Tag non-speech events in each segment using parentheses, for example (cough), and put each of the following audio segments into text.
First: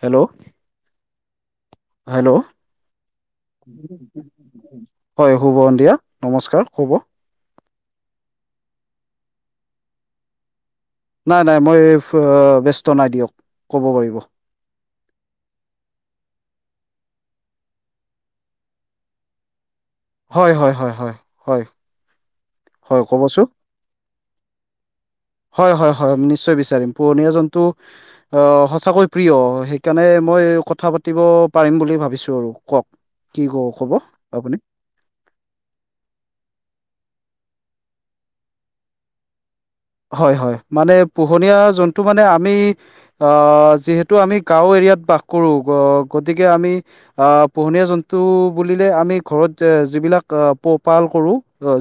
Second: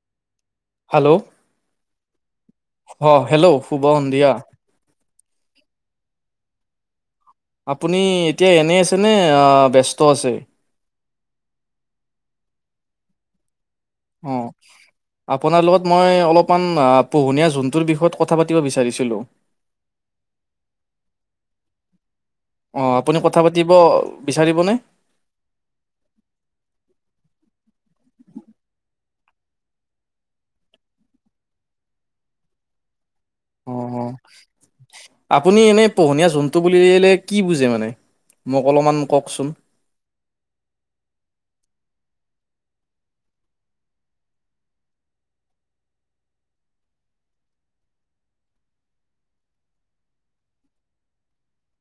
Hello hello hello অ hello শুভ সন্ধিয়া হয় শুভ সন্ধিয়া নমস্কাৰ শুভ আপুনি এতিয়া এনেই আছেনে আঁ ব্যস্ত আছে? নাই নাই মই এই ব্যস্ত নাই দিয়ক, কব পাৰিব। অঁ আপোনাৰ লগত মই অলপমান আঁ পোহনীয়া জন্তুৰ বিষয়ত কথা পাতিব বিচাৰিছিলোঁ। হয় হয় হয় হয় হয়। অঁ হয় আপুনি কথা ক'বচোন পাতিব বিচাৰিবনে? হয় হয় হয় নিশ্চয় বিচাৰিম। পোহণীয়া জন্তু অঁ সঁচাকৈ প্ৰিয় সেইকাৰণে মই কথা পাতিব পাৰিম বুলি ভাবিছো, কওক কি ক অ ক'ব অ আপুনি? আপুনি এনেই পোহনীয়া জন্তু বুলিলে কি বুজে মানে মোক অলপমান কওকচোন। হয় হয় মানে পোহনীয়া জন্তু মানে আমি অঁ যিহেতু আমি গাঁও এৰিয়াত বাস কৰো গতিকে আমি আহ পোহনীয়া জন্তু বুলিলে আমি ঘৰত যিবিলাক পোঁহপাল কৰো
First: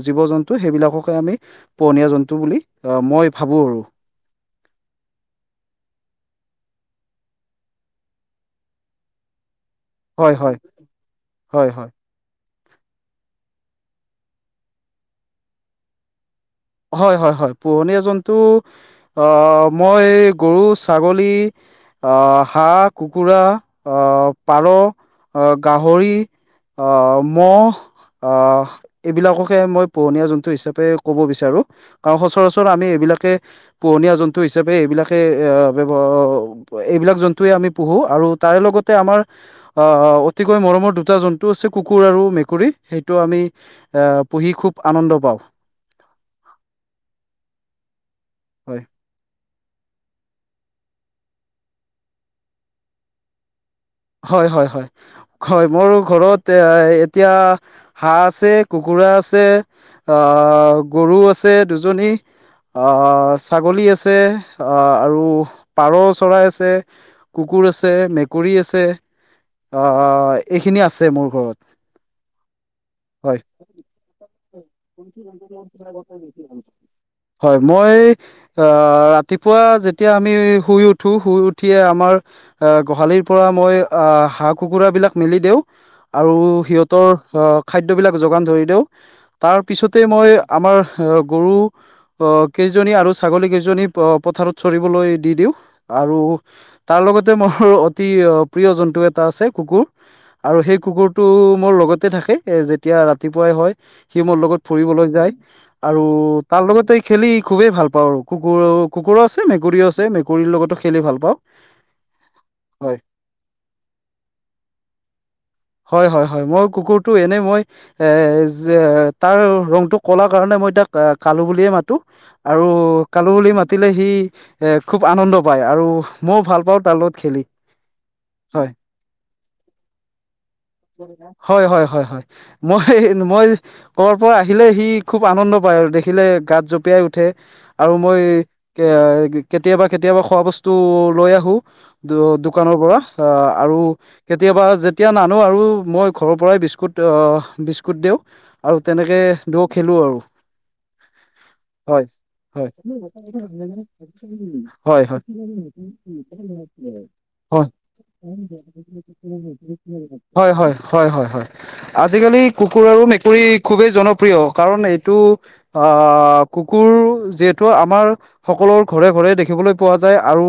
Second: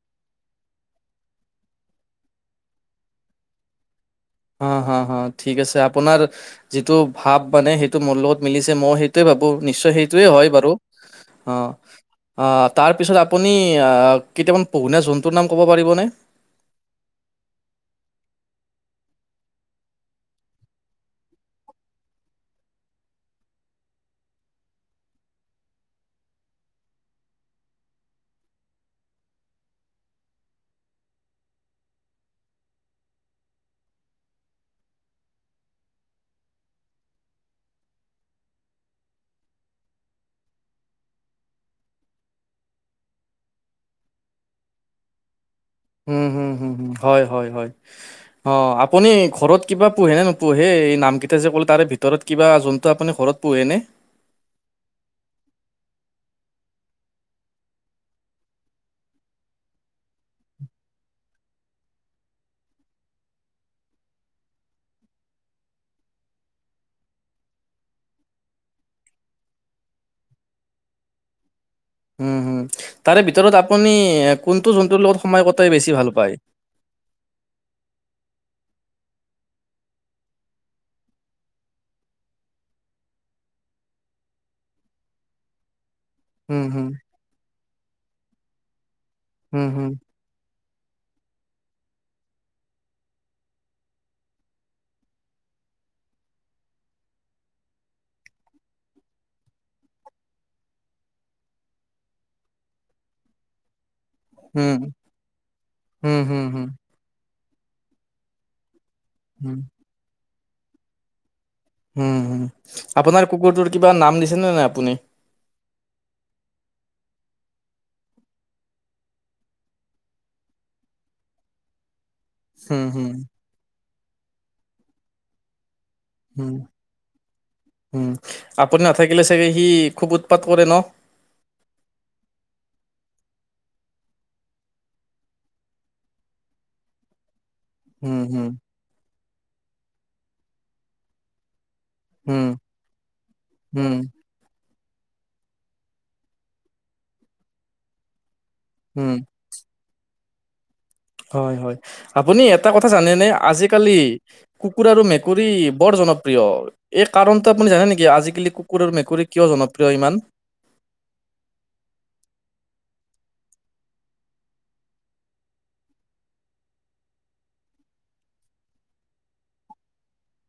জীৱ জন্তু সেইবিলাককে আমি, পোহনীয়া জন্তু বুলি ৱ মই ভাবোঁ আৰু। হঁ হঁ হঁ ঠিক আছে আপোনাৰ যিটো ভাৱ মানে সেইটো মোৰ লগত মিলিছে, মই সেইটোয়ে ভাবো নিশ্চয় সেই টোয়ে হয় বাৰু হয় অঁ। হয় অঁ তাৰপিছত আপুনি কেইটামান পোহনীয়া জন্তুৰ নাম ক'ব পাৰিব নে? হয় হয় হয় পোহনীয়া জন্তু মই এই গৰু, ছাগলী, আহ হাঁহ, কুকুৰা, আহ পাৰ, আহ গাহৰি। অঁ মহ এইবিলাককে মই পোহনীয়া জন্তু হিচাপে ক'ব বিচ চাৰো কাৰণ সচৰাচৰ আমি এইবিলাকে, পোহনীয়া জন্তু হিচাপে এইবিলাকে এঁয়া ব্যৱহাৰ, এইবিলাক জন্তুয়ে আমি পোঁহো আৰু তাৰে লগতে আমাৰ, আহ অতিকৈ মৰমৰ দুটা জন্তু আছে আমাৰ কুকুৰ আৰু মেকুৰী সেইটো আমি, আহ পুঁহি খুব আনন্দ পাওঁ। হুম হুম হুয় হয় হয় অঁ হয় আপুনি ঘৰত, কিবা পোঁহেনে নোপোঁহে এই নামকেইটা যে ক'ল তাৰে ভিতৰত কিবা জন্তু আপুনি ঘৰত পোঁহেনে? হয় হয় হয়। হয় মোৰ ঘৰত এয়া এতিয়া হাঁহ আছে কুকুৰা আছে। আহ গৰু আছে দুজনী। আঁহ ছাগলী আছে, আঁহ আৰু পাৰ চৰাই আছে। কুকুৰ আছে মেকুৰী আছে আঁহ এইখিনি আছে মোৰ ঘৰত। উম হুম, তাৰে ভিতৰত আপুনি কোনটো জন্তুৰ লগত সময় কটাই বেছি ভাল পায়? হয় হয় মই, অহ ৰাতিপুৱা যেতিয়া আমি শুই উঠো শুই উঠিয়ে আমাৰ এ গোহালিৰ পৰা মই আহ হাঁহ কুকুৰা বিলাক মেলি দিওঁ। আৰু উম, হুম, সিহঁতৰ আহাৰ খাদ্যবিলাক যোগান ধৰি দিওঁ। তাৰ হুম, হুম, পিছতে মই আমাৰ অহ গৰু, আহ কেইজনী আৰু ছাগলী কেইজনী অ পথাৰত চৰিবলৈ দি দিওঁ, আৰু তাৰ লগতে মোৰ অতি প্ৰিয় জন্তু এটা আছে কুকুৰ। আৰু সেই কুকুৰটো মোৰ লগতে থাকে এ যেতিয়া ৰাতিপুৱাই হয়। সি মোৰ লগত হুম, ফুৰিবলৈ যায় আৰু হুম, হুম, হুম, তাৰ লগতে খেলি খুবেই ভাল পাওঁ, কুকুৰ কুকুৰো আছে হুম, মেকুৰী আছে মেকুৰীৰ লগতো খেলি ভাল পাওঁ। উম হুম, হয় আপোনাৰ কুকুৰটোৰ কিবা নাম দিছেনে নাই আপুনি? হয় হয় হয়, মই কুকুৰটো এনেই মই এ যে তাৰ ৰংটো কলা কাৰণে মই তাক কালো বুলিয়ে মাতো। আৰু হুম, হুম, কালু বুলি মাতিলে সি এ খুব আনন্দ পায় আৰু, মইও উম ভাল পাওঁ তাৰ লগত খেলি উম, হয় আপুনি নাথাকিলে চাগে সি খুব উৎপাত কৰে ন? হয় হয় হয় হয়, মই মই কৰ'বাৰ পৰা আহিলে সি খুব আনন্দ পায় আৰু দেখিলে গাত জপিয়াই উঠে। আৰু হুম, মই হুম, এ কেতিয়াবা কেতিয়াবা খোৱা বস্তু লৈ আহো। দো হুম, দোকানৰ পৰা অ আৰু হুম, কেতিয়াবা যেতিয়া নানো আৰু মই ঘৰৰ পৰাই বিস্কুট অ বিস্কুট দিওঁ। আৰু হুম। তেনেকে দু খেলো আৰু। হয় হয়, আপুনি এটা হয় কথা জানেনে আজিকালি কুকুৰ আৰু হয় হয় মেকুৰী বৰ জনপ্ৰিয়। এই কাৰণতটো হয় আপুনি জানে নেকি, আজিকালি কুকুৰ আৰু মেকুৰী কিয় জনপ্ৰিয় ইমান? হয় হয় হয় হয় হয়, আজিকালি কুকুৰ আৰু মেকুৰী খুবেই জনপ্ৰিয়, কাৰণ এইটো অহ, কুকুৰ যিহেতু আমাৰ সকলোৰ ঘৰে ঘৰে দেখিবলৈ পোৱা যায়, আৰু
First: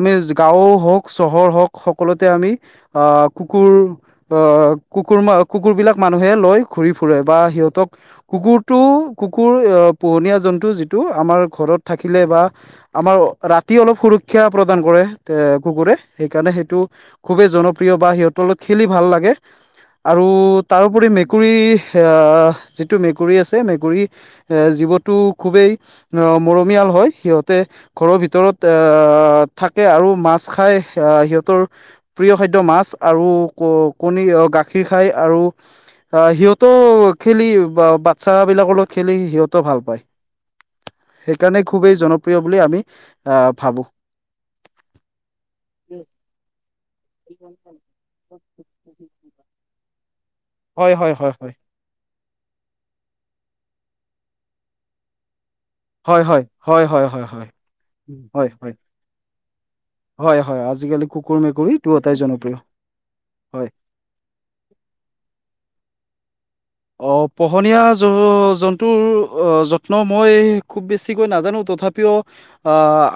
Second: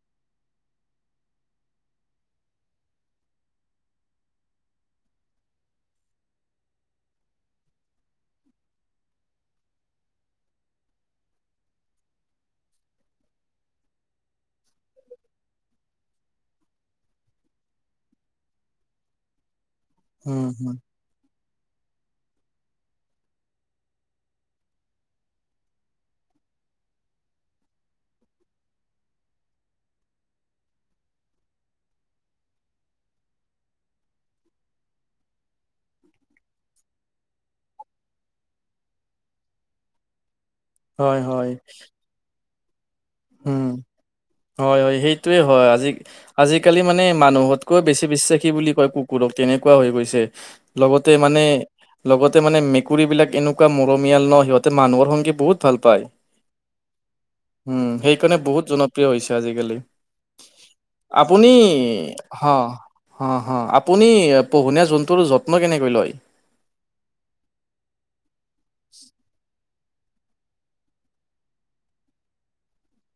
আমি গাওঁ হওঁক, চহৰ হওঁক সকলোতে আমি আহ কুকুৰ, আহ কুকুৰবোৰক লৈ মানুহ বিলাকে ঘূৰি ফুৰে বা সিহঁতক কুকুৰটো কুকুৰ অ পোহনীয়া জন্তু যিটো আমাৰ ঘৰত থাকিলে বা আমাৰ ৰাতি অলপ সুৰক্ষা প্ৰদান কৰে, এ কুকুৰে সেইকাৰণে সেইটো খুবেই জনপ্ৰিয় বা সিহঁতৰ লগত খেলি ভাল লাগে, আৰু উম হুম কুৰি মেকুৰী অ যিটো মেকুৰী আছে মেকুৰী এ জীৱটো খুবেই অহ মৰমীয়াল হয়, সিহঁতে ঘৰৰ ভিতৰত আহ থাকে আৰু মাছ খাই, আহ সিহঁতৰ প্ৰিয় খাদ্য মাছ আৰু কণী গাখীৰ খাই, আৰু অ সিহঁতেও খেলি বা বাচ্ছা বিলাকৰ লগত খেলি সিহঁতেও ভাল পায়। হয় হয় সেইকাৰণে খুবেই জনপ্ৰিয় বুলি আমি আহ উম ভাবো। হয়, সেইটোৱে হয় আজি আজিকালি মানে মানুহতকৈ বেছি বিশ্বাসী বুলি কয় কুকুৰক তেনেকুৱা হৈ গৈছে। হয় লগতে হয় হয় মানে, হয় লগতে মানে মেকুৰীবিলাক এনেকুৱা মৰমীয়াল ন সিহঁতে মানুহৰ সঙ্গে বহুত- ভাল পায় হয়, হয়। হয়, হয়, হয়, হয়। উম সেইকাৰণে হয় বহুত হয় জনপ্ৰিয় হৈছে আজিকালি। হয় হয় আজিকালি কুকুৰ আপুনি মেকুৰী দুয়োটাই হ জনপ্ৰিয় অ', অ', হয় আপুনি পোহনীয়া জন্তুৰ যত্ন কেনেকৈ লয়? অ', পোহনীয়া জ-জন্তুৰ অ', যত্ ত্ন মই খুব বেছিকৈ নাজানোঁ, তথাপিও আ,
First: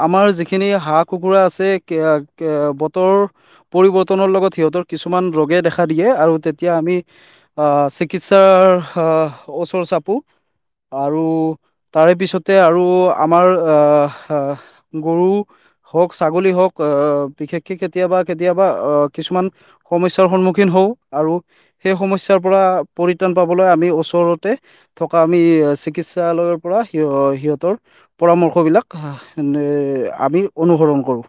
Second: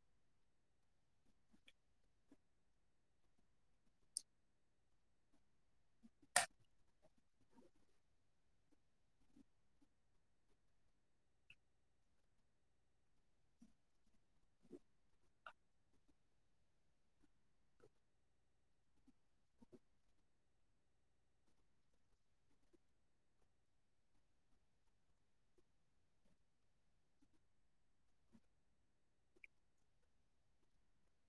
আমাৰ যিখিনি হাঁহ কুকুৰা আছে (unintelligible) বতৰ পৰিৱৰ্তনৰ লগত সিহঁতৰ কিছুমান ৰোগে দেখা দিয়ে, আৰু তেতিয়া আমি আ, চিকি চিকিৎসাৰ আ, ওচৰ চাপো। আৰু তাৰে পিছতে আৰু আমাৰ আ-আহ গৰু হওঁক ছাগলী হওঁক আ, বিশেষকে কেতিয়াবা, কেতিয়াবা আ, কিছুমান সমস্যাৰ সন্মুখীন হওঁ, আৰু সেই সমস্যাৰ পৰা পৰিত্ৰাণ পাবলৈ আমি ওচৰতে থকা আমি চিকিৎসালয়ৰ পৰা সিয়-সিহঁতৰ পৰামৰ্শবিলাক (unintelligible) আমি অনুসৰণ কৰোঁ।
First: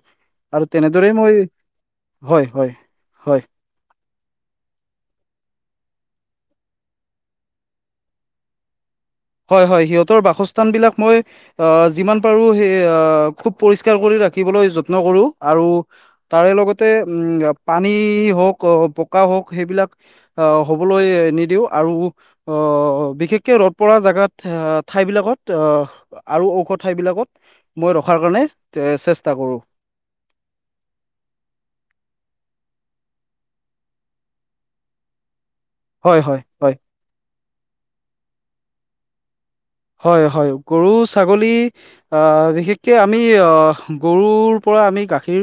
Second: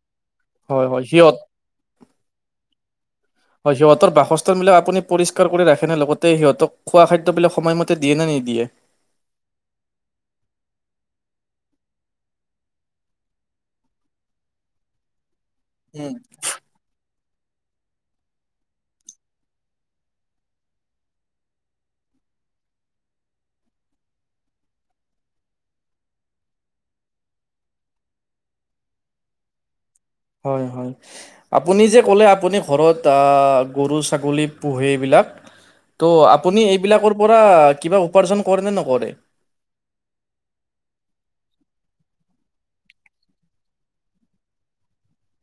আৰু হয় হয় তেনেদৰেই সিহঁত মই, হয়, হয়, হয়। হয়, সিহঁতৰ বাসস্থানবিলাক আপুনি পৰিষ্কাৰ কৰি ৰাখেনে? লগতে সিহঁতক খোৱা খাদ্যবিলাক সময়মতে দিয়ে নে নিদিয়ে? হয়, হয়। সিহঁতৰ বাসস্থান বিলাক মই আ, যিমান পাৰোঁ সেই আ, খুব পৰিষ্কাৰ কৰি ৰাখিবলৈ যত্ন কৰোঁ। আৰু উম। তাৰে লগতে উম, পানী হওঁক, বোকা হওঁক সেইবিলাক আ, হ'বলৈ নিদিওঁ। আৰু অ', বিশেষকে ৰদ পৰা জেগাত ঠে-ঠাইবিলাকত আ, আৰু ওখ ঠাইবিলাকত মই ৰখাৰ কাৰণে এ, চেষ্টা কৰোঁ। হয়, হয়। আপুনি যে ক'লে আপুনি ঘৰত আ, গৰু ছাগলী পোহে এইবিলাক। ত' হয় হয় আপুনি হয় এইবিলাকৰ পৰা কিবা উপাৰ্জন কৰে নে নকৰে? হয়, হয়। গৰু ছাগলী আ, বিশেষকে আমি আ, গৰুৰ পৰা আমি গাখীৰ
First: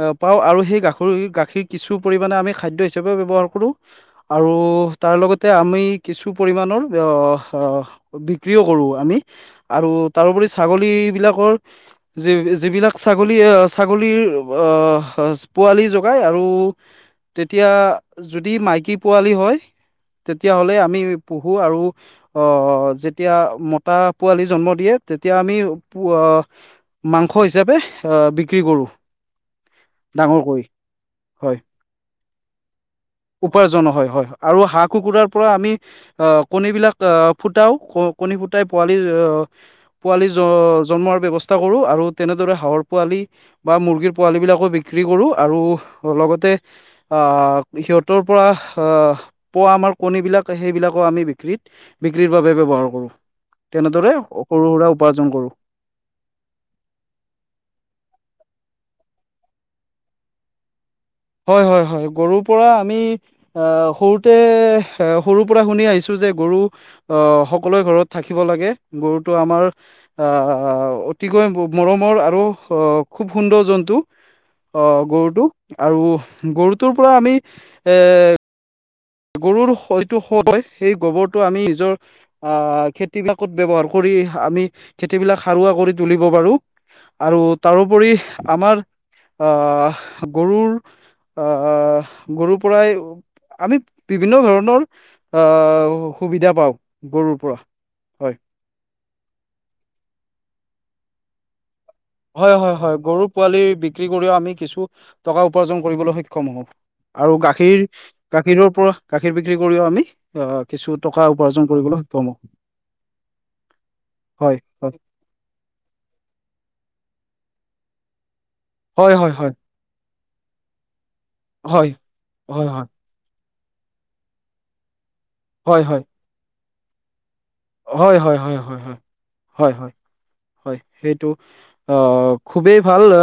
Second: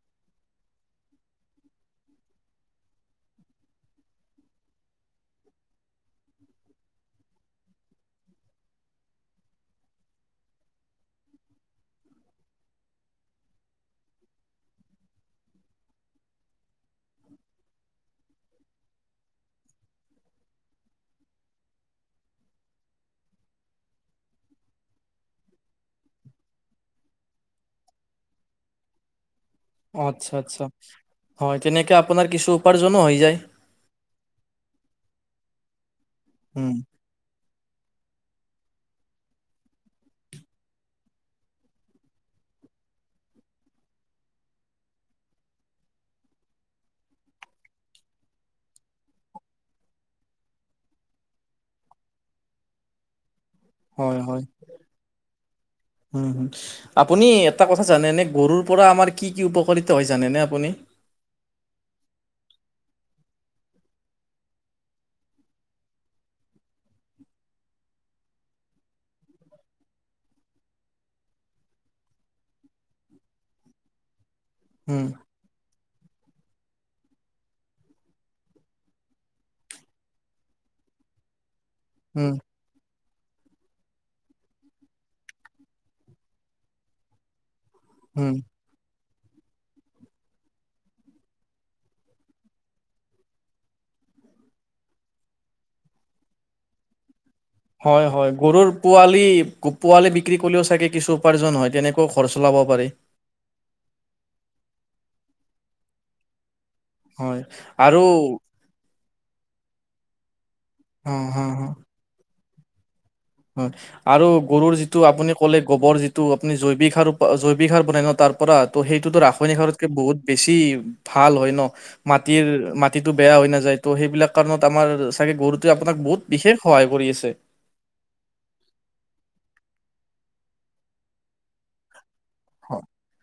আ, পাওঁ আৰু সেই গাখৰি গাখীৰ কিছু পৰিমাণে আমি খাদ্য হিচাপে ব্যৱহাৰ কৰোঁ। আৰু তাৰ লগতে আমি কিছু পৰিমাণৰ অ-অহ বি বিক্ৰীয়ো কৰোঁ আমি, আৰু তাৰোপৰি ছাগলী বিলাকৰ যি যিবিলাক ছাগলী আ, ছাগলীৰ আহ, পোৱালি জগাই আৰু তেতিয়া, যদি মাইকী পোৱালি হয়। তেতিয়াহ'লে আমি পঢ়ো, আৰু অ', যেত যেতিয়া মতা পোৱালি জন্ম দিয়ে, তেতিয়া আমি পো আ মাংস হিচাপে আ, বিক্ৰী কৰোঁ। আচ্ছা, ডাঙৰ কৰি আচ্ছা। হয়, তেনেকে আপোনাৰ কিছু উপাৰ্জনো হৈ যায়। উপাৰ্জন হয়, হয়। আৰু হাঁহ কুকুৰাৰ পৰা আমি অ', উম, কণীবিলাক অ', ফুটাও ক কণী ফুটাই পোৱালি অ পোৱালি জ-জন্মো হোৱাৰ ব্যৱস্থা কৰোঁ, আৰু তেনেদৰে হাঁহৰ পোৱালি বা মুৰ্গীৰ পোৱালী বিলাকো বিক্ৰী কৰোঁ আৰু লগতে আ, সিহঁতৰ পৰা আ, পোৱা আমাৰ কণীবিলাক সেইবিলাকো আমি বিক্ৰীত বিক্ৰীৰ বাবে ব্যৱহাৰ কৰোঁ, তেনেদৰে হয় হয় সৰু সুৰা উপাৰ্জন কৰোঁ। উম, উম। আপুনি এটা কথা জানেনে, গৰুৰ পৰা আমাৰ কি কি উপকাৰিতা হয় জানেনে আপুনি? হয়, হয়, হয়, গৰুৰ পৰা আমি আহ, সৰুতে এ সৰুৰ পৰা শুনি আহিছো যে গৰু আহ, সকলোৱে ঘৰত থাকিব লাগে। গৰুটো আমাৰ আহ, অতিকৈ মৰমৰ আৰু আ, খুব সুন্দৰ জন্তু। অ', উম, গৰুটো আৰু গৰুটোৰ পৰা আমি এ গৰুৰ সয়টো সয়, সেই গোবৰটো আমি নিজৰ উম। আহ, খেতিবিলাকত ব্যৱহাৰ কৰি আমি, খেতিবিলাক সাৰুৱা কৰি তুলিব পাৰো। আৰু তাৰোপৰি উম। আমাৰ আহ, গৰুৰ আহ, গৰু পৰাই আমি বিভিন্ন ধৰণৰ আহ, সুবিধা পাওঁ গৰুৰ পৰা। হয়, হয় গৰুৰ পোৱালি, পোৱালি বিক্ৰী কৰিলেও চাগে কিছু উপাৰ্জন হয়, তেনেকুৱা। হয়, হয়, হয় গৰুৰ পোৱালি বিক্ৰী কৰিও আমি কিছু টকা উপাৰ্জন কৰিবলৈ সক্ষম হওঁ। আৰু হয় গাখীৰ, আৰু গাখীৰৰ পৰা গাখীৰ বিক্ৰী কৰিও আমি আহ, কিছু অ', টকা হ, উপাৰ্জন হ, কৰিবলৈ সক্ষম হওঁ। হয়। আৰু হয় গৰুৰ যিটো আপুনি ক'লে গোবৰ যিটো আপুনি জৈৱিক সাৰ, জৈৱিক সাৰ বনাই ন, তাৰ পৰা। ত' হয় সেইটোতো হয় হয় ৰাসায়নিক সাৰত বহুত বেছি ভাল হয় ন, মাটিৰ হয় মাটিত সেইটো বেয়া হৈ নাযায়, ত' সেইবিলাক কাৰণত আমাৰ চাগে গৰুটোৱে হয় হয় আপোনাক বহুত বিশেষ সহায় কৰি আছে। হয়, হয়, হয়, হয়, হয়। হয়, হয়, হয় সেইটো অ' খুবেই ভাল আ,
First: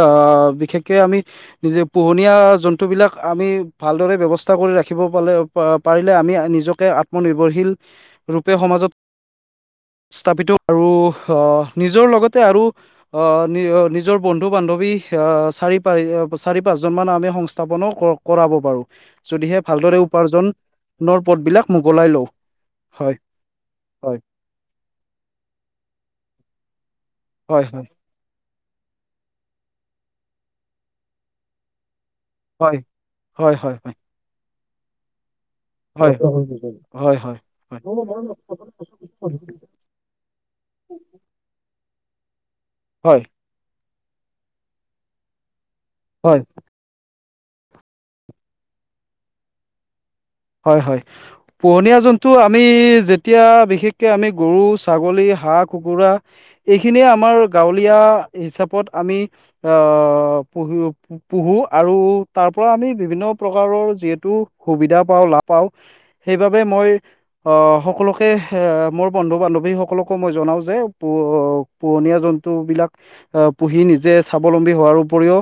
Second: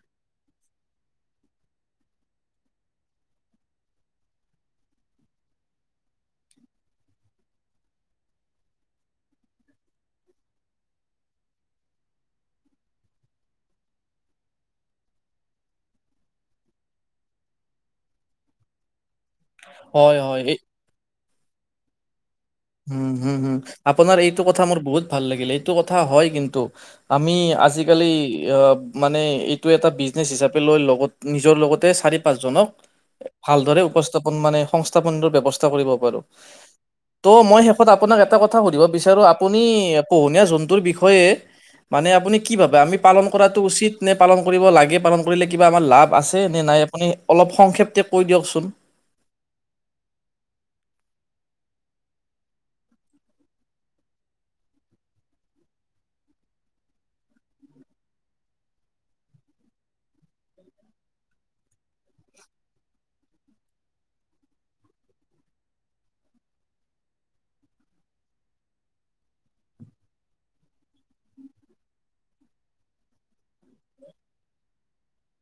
বিশেষকে আমি নিজে পোহনীয়া জন্তুবিলাক আমি ভালদৰে ব্যৱস্থা কৰি ৰাখিব পালে আ, পাৰিলে আমি-মি নিজকে আত্মনিৰ্ভৰশীল ৰূপে সমাজত স্থাপিত আৰু আহ, নিজৰ লগতে আৰু আহ, নিজ-নিজৰ বন্ধু-বান্ধৱী আহ চাৰি পাই, আ চাৰি পাঁচজনমান আমি সংস্থাপনো কৰ কৰাব পাৰো, যদিহে ভালদৰে হয়, হয়। উপাৰ্জন এই ৰ পথবিলাক মোকলাই লওঁ। উম, হয় হো, হো আপোনাৰ হয় এইটো কথা মোৰ বহুত ভাল লাগিল, এইটো কথা হয় কিন্তু। আমি হয় হয় আজিকালি আহ মানে এইটো এটা বিজনেছ হিচাপে লৈ লগত, নিজৰ লগতে চাৰি পাঁচজনক হয় হয় হয় ভালদৰে উপস্থাপন মানে, সংস্থাপনটোৰ ব্যৱস্থা কৰিব পাৰো। উম, হয়। ত' মই হয় শেষত আপোনাক এটা কথা সুধিব বিচাৰো, আপুনি পোহনীয়া জন্তুৰ বিষয়ে মানে আপুনি কি ভাবে, আমি পালন কৰাটো উচিত নে পালন কৰিব লাগে, পালন কৰিলে কিবা আমাৰ লাভ হয় আছে নে নাই, আপুনি অলপ সংক্ষেপ্তে কৈ দিয়কচোন। হয়, হয়। পোহনীয়া জন্তু আমি যেতিয়া বিশেষকে আমি গৰু, ছাগলী, হাঁহ, কুকুৰা এইখিনিয়ে আমাৰ গাঁৱলীয়া হিচাপত আমি আহ, পুহিব পোহো আৰু তাৰ পৰা আমি বিভিন্ন প্ৰকাৰৰ যিহেতু সুবিধা পাওঁ, লাভ পাওঁ সেইবাবে মই আহ, সকলোকে এ মোৰ বন্ধু-বান্ধৱীসকলকো মই জনাওঁ যে পো পোহনীয়া জন্তু বিলাক আহ, পুহি নিজে স্বাৱলম্বী হোৱাৰ উপৰিও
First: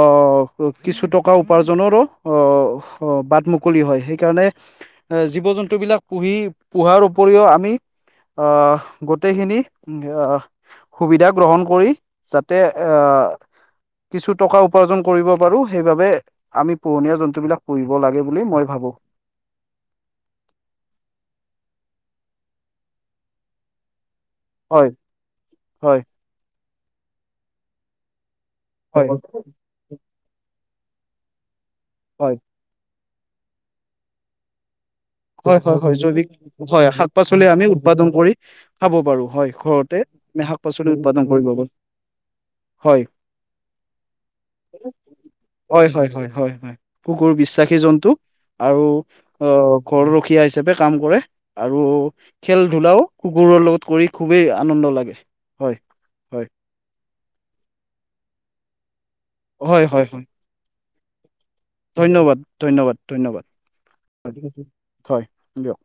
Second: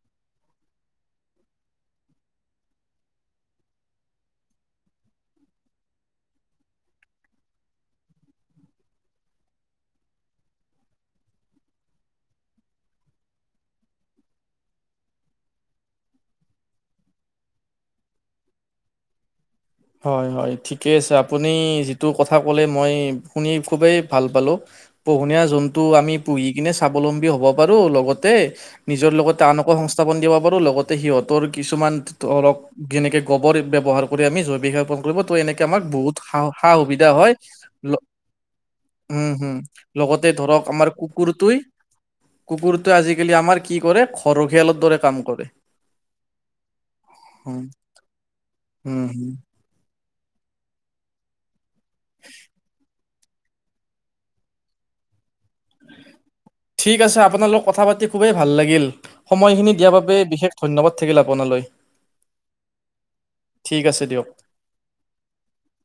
অ' কি-কিছু টকা উপাৰ্জনৰো অ', অ', বাট মুকলি হয়। সেইকাৰণে এ জীৱ-জন্তুবিলাক পুহি, পোহাৰ উপৰিও আমি অঁহ গোটেইখিনি আহ সুবিধা গ্ৰহণ কৰি যাতে আহ কিছু টকা উপাৰ্জন কৰিব পাৰো সেইবাবে আমি পোহনীয়া জন্তু বিলাক পুহিব লাগে বুলি মই ভাবো। হয় হয় ঠিকে আছে, আপুনি যিটো কথা ক'লে মই শুনি খুবেই ভাল পালোঁ। হয় পোহনীয়া জন্তু হয় আমি পুহি কিনে স্বাৱলম্বী হ'ব পাৰো, লগতে হয় নিজৰ লগতে আনকো সংস্থাপন দিব পাৰোঁ, লগতে সিহঁতৰ কিছুমান হয় ধৰক যেনেকে গোবৰ ব্যৱহাৰ কৰি আমি জৈৱিক সাৰ উ কৰিব ত হয় এনেকে হয় আমাক হয় বহুত জৈৱিক সা সা শাক সুবিধা হয়, পাচলি আমি উৎপাদন কৰি খাব পাৰো উম হয় হম। ঘৰতে লগতে আমি শাক ধৰক পাচলি আমাৰ উৎপাদন কৰিব কুকুৰটোৱে পাৰো কুকুৰটোৱে হয় আজিকালি আমাৰ কি কৰে? ঘৰ ৰখীয়ালৰ দৰে কাম কৰে। হয় হয় হয় হয় হয় কুকুৰ উম বিশ্বাসী জন্তু আৰু হম হম অ ঘৰ ৰখীয়া হিচাপে কাম কৰে, আৰু খেল ধূলাও কুকুৰৰ লগত কৰি খুবেই আনন্দ লাগে। হয় হয় ঠিক আছে আপোনাৰ লগত কথা পাতি খুবেই ভাল লাগিল। সময়খিনি হয় দিয়াৰ হয় বাবে হয় বিশেষ ধন্যবাদ থাকিল আপোনালৈ। ধন্যবাদ ধন্যবাদ ধন্যবাদ ঠিক আছে দিয়ক হয় দিয়ক।